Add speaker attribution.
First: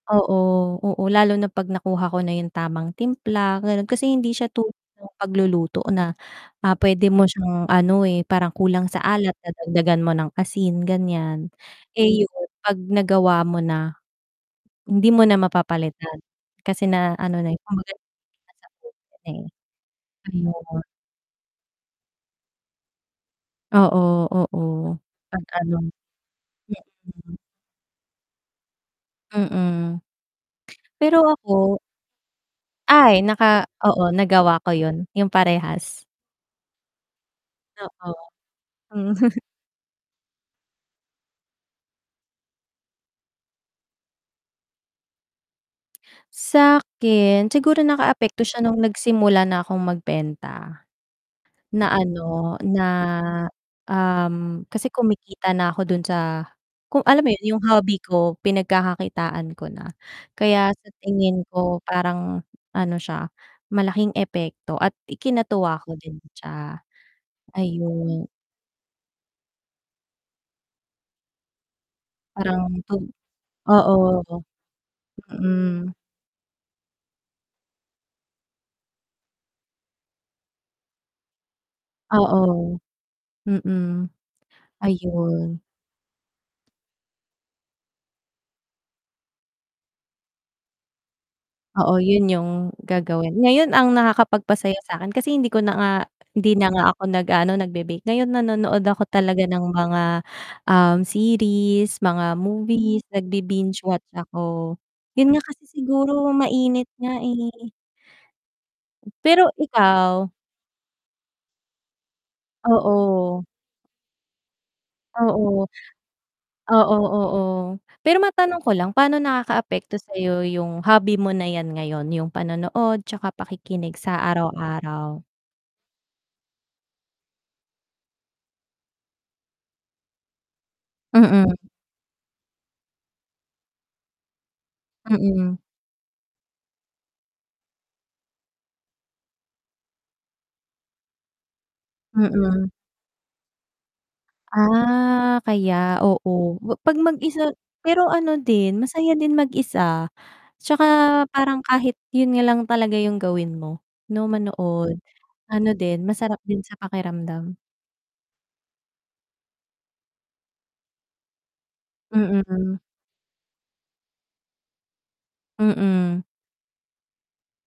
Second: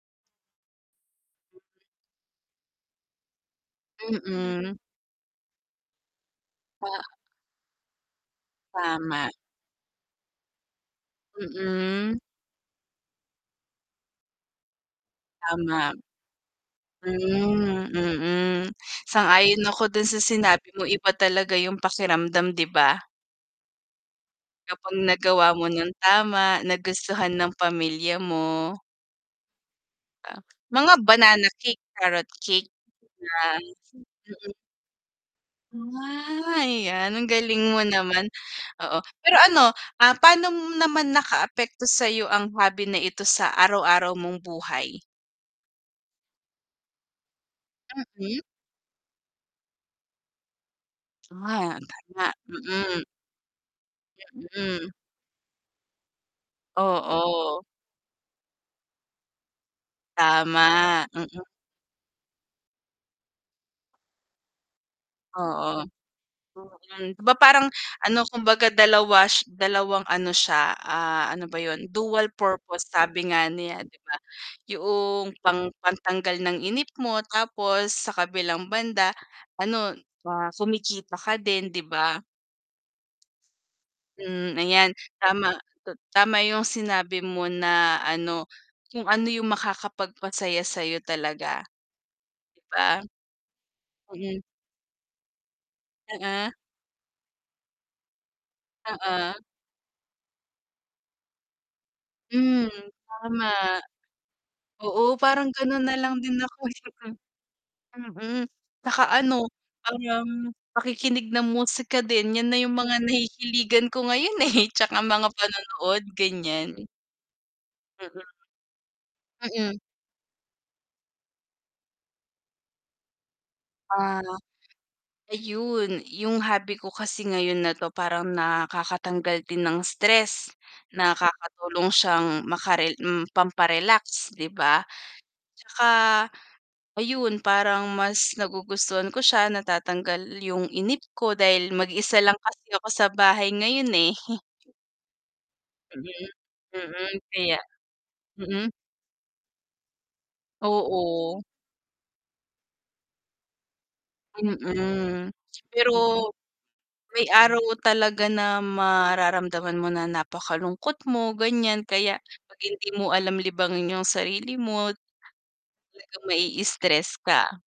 Speaker 1: Oo, oo, lalo na 'pag nakuha ko na yung tamang timpla, ganon kasi hindi siya tulad
Speaker 2: Mm.
Speaker 1: ng pagluluto na ah,
Speaker 2: Ah
Speaker 1: pwede mo siyang ano, eh, parang kulang sa
Speaker 2: Tama.
Speaker 1: alat, dagdagan mo ng asin ganiyan,
Speaker 2: Mm.
Speaker 1: eh, yun, pag nagawa mo na hindi mo na
Speaker 2: Tama.
Speaker 1: mapapalitan, kasi na ano na, eh,
Speaker 2: Hmm,
Speaker 1: kumbaga na [unintelligible]
Speaker 2: mm,
Speaker 1: mo na, eh.
Speaker 2: sang-ayon ako dun sa sinabi
Speaker 1: Ayon.
Speaker 2: mo, iba talaga yung pakiramdam 'di ba?
Speaker 1: Oo, oo,
Speaker 2: Kapag
Speaker 1: 'pag
Speaker 2: nagawa mo
Speaker 1: ano
Speaker 2: nang tama, nagustuhan
Speaker 1: [unintelligible]
Speaker 2: ng pamilya mo.
Speaker 1: Mm.
Speaker 2: Ah mga
Speaker 1: Pero
Speaker 2: banana
Speaker 1: ako
Speaker 2: cake, carrot cake,
Speaker 1: Ay!
Speaker 2: ah,
Speaker 1: naka oo
Speaker 2: mm.
Speaker 1: nagawa ko yun, yung parehas.
Speaker 2: Ah, yan ang galing mo
Speaker 1: Oo.
Speaker 2: naman oo.
Speaker 1: Hmm.
Speaker 2: Pero ano ah, Paano naman nakaapekto sa'yo ang hobby na ito sa araw-araw mong buhay?
Speaker 1: Sa'kin, siguro
Speaker 2: Mm.
Speaker 1: nakaapekto siya nung nagsimula na akong magbenta,
Speaker 2: Ah,
Speaker 1: na
Speaker 2: n tama,
Speaker 1: ano na
Speaker 2: mm. Yan,
Speaker 1: um, kasi
Speaker 2: hmm.
Speaker 1: kumikita na ako dun sa kung alam mo yun
Speaker 2: Oo.
Speaker 1: yung hobby ko, pinagkakakitaan ko na, kaya sa
Speaker 2: Tama, mm.
Speaker 1: tingin ko parang ano siya malaking epekto at ikinatuwa
Speaker 2: Oo.
Speaker 1: ko din siya,
Speaker 2: Mm, 'di ba parang ano
Speaker 1: ayun.
Speaker 2: kumbaga 2 sh 2 ano siya, ah, ano ba yun dual
Speaker 1: Parang
Speaker 2: purpose
Speaker 1: to
Speaker 2: sabi nga nila 'di ba,
Speaker 1: oo.
Speaker 2: yuong pang
Speaker 1: Mm.
Speaker 2: pantanggal ng inip mo, tapos sa kabilang banda ano ah, kumikita ka din 'di ba?
Speaker 1: Oo, mm,
Speaker 2: Hmm ayan tama,
Speaker 1: ayun.
Speaker 2: ta tama yung sinabi mo na ano kung ano yung makakapagpasaya sa'yo talaga.
Speaker 1: Oo yun yung
Speaker 2: 'Di ba?
Speaker 1: gagawin ngayon ang
Speaker 2: Mm.
Speaker 1: nakakapagpasaya sa'kin kasi hindi ko na nga hindi
Speaker 2: Oo.
Speaker 1: na nga ako nag-aano, nagbe-bake, ngayon nanonood ako
Speaker 2: Oo.
Speaker 1: talaga ng mga, um, series, mga
Speaker 2: Hmm,
Speaker 1: movies,
Speaker 2: tama.
Speaker 1: nagbi-binge watch ako,
Speaker 2: Oo
Speaker 1: yun nga
Speaker 2: parang
Speaker 1: kasi
Speaker 2: ganun na lang
Speaker 1: siguro
Speaker 2: din ako,
Speaker 1: mainit
Speaker 2: mm.
Speaker 1: nga, eh.
Speaker 2: Mm, 'tsaka ano
Speaker 1: Pero ikaw
Speaker 2: parang pakikinig ng musika din, yan na yung mga
Speaker 1: Oo.
Speaker 2: nahihiligan ko ngayon eh, 'tsaka mga
Speaker 1: Oo.
Speaker 2: panonood ganiyan.
Speaker 1: Oo, oo, pero
Speaker 2: Mm.
Speaker 1: matanong ko lang paano
Speaker 2: Mm.
Speaker 1: nakakaapekto sayo yung hobby mo na yan ngayon, yung panonood 'tsaka pakikinig sa
Speaker 2: Ah
Speaker 1: araw-araw?
Speaker 2: ayun yung hobby ko kasi ngayon na 'to parang nakakatanggal din ng stress,
Speaker 1: Mm.
Speaker 2: nakakatulong siyang makare pampa-relax 'di ba,
Speaker 1: Mm.
Speaker 2: 'tsaka, ayun parang mas nagugustuhan ko siya, natatanggal yung inip ko dahil mag-isa lang kasi
Speaker 1: Mm.
Speaker 2: ako sa bahay ngayon, eh. Mm. Mm. Kaya
Speaker 1: Ah, kaya
Speaker 2: Mhm,
Speaker 1: oo, wa pag
Speaker 2: mm,
Speaker 1: mag-isa
Speaker 2: kaya
Speaker 1: pero ano
Speaker 2: mm.
Speaker 1: din masaya din mag-isa, 'tsaka
Speaker 2: Oo.
Speaker 1: parang kahit yun nga lang talaga yung gawin mo, 'no manood,
Speaker 2: Mm,
Speaker 1: ano
Speaker 2: pero
Speaker 1: din masarap din sa
Speaker 2: may
Speaker 1: pakiramdam.
Speaker 2: araw talaga na mararamdaman mo na napakalungkot mo, ganiyan kaya 'pag
Speaker 1: Mm.
Speaker 2: hindi mo alam libangin yung sarili mo,
Speaker 1: Mm.
Speaker 2: talagang mai-stress ka.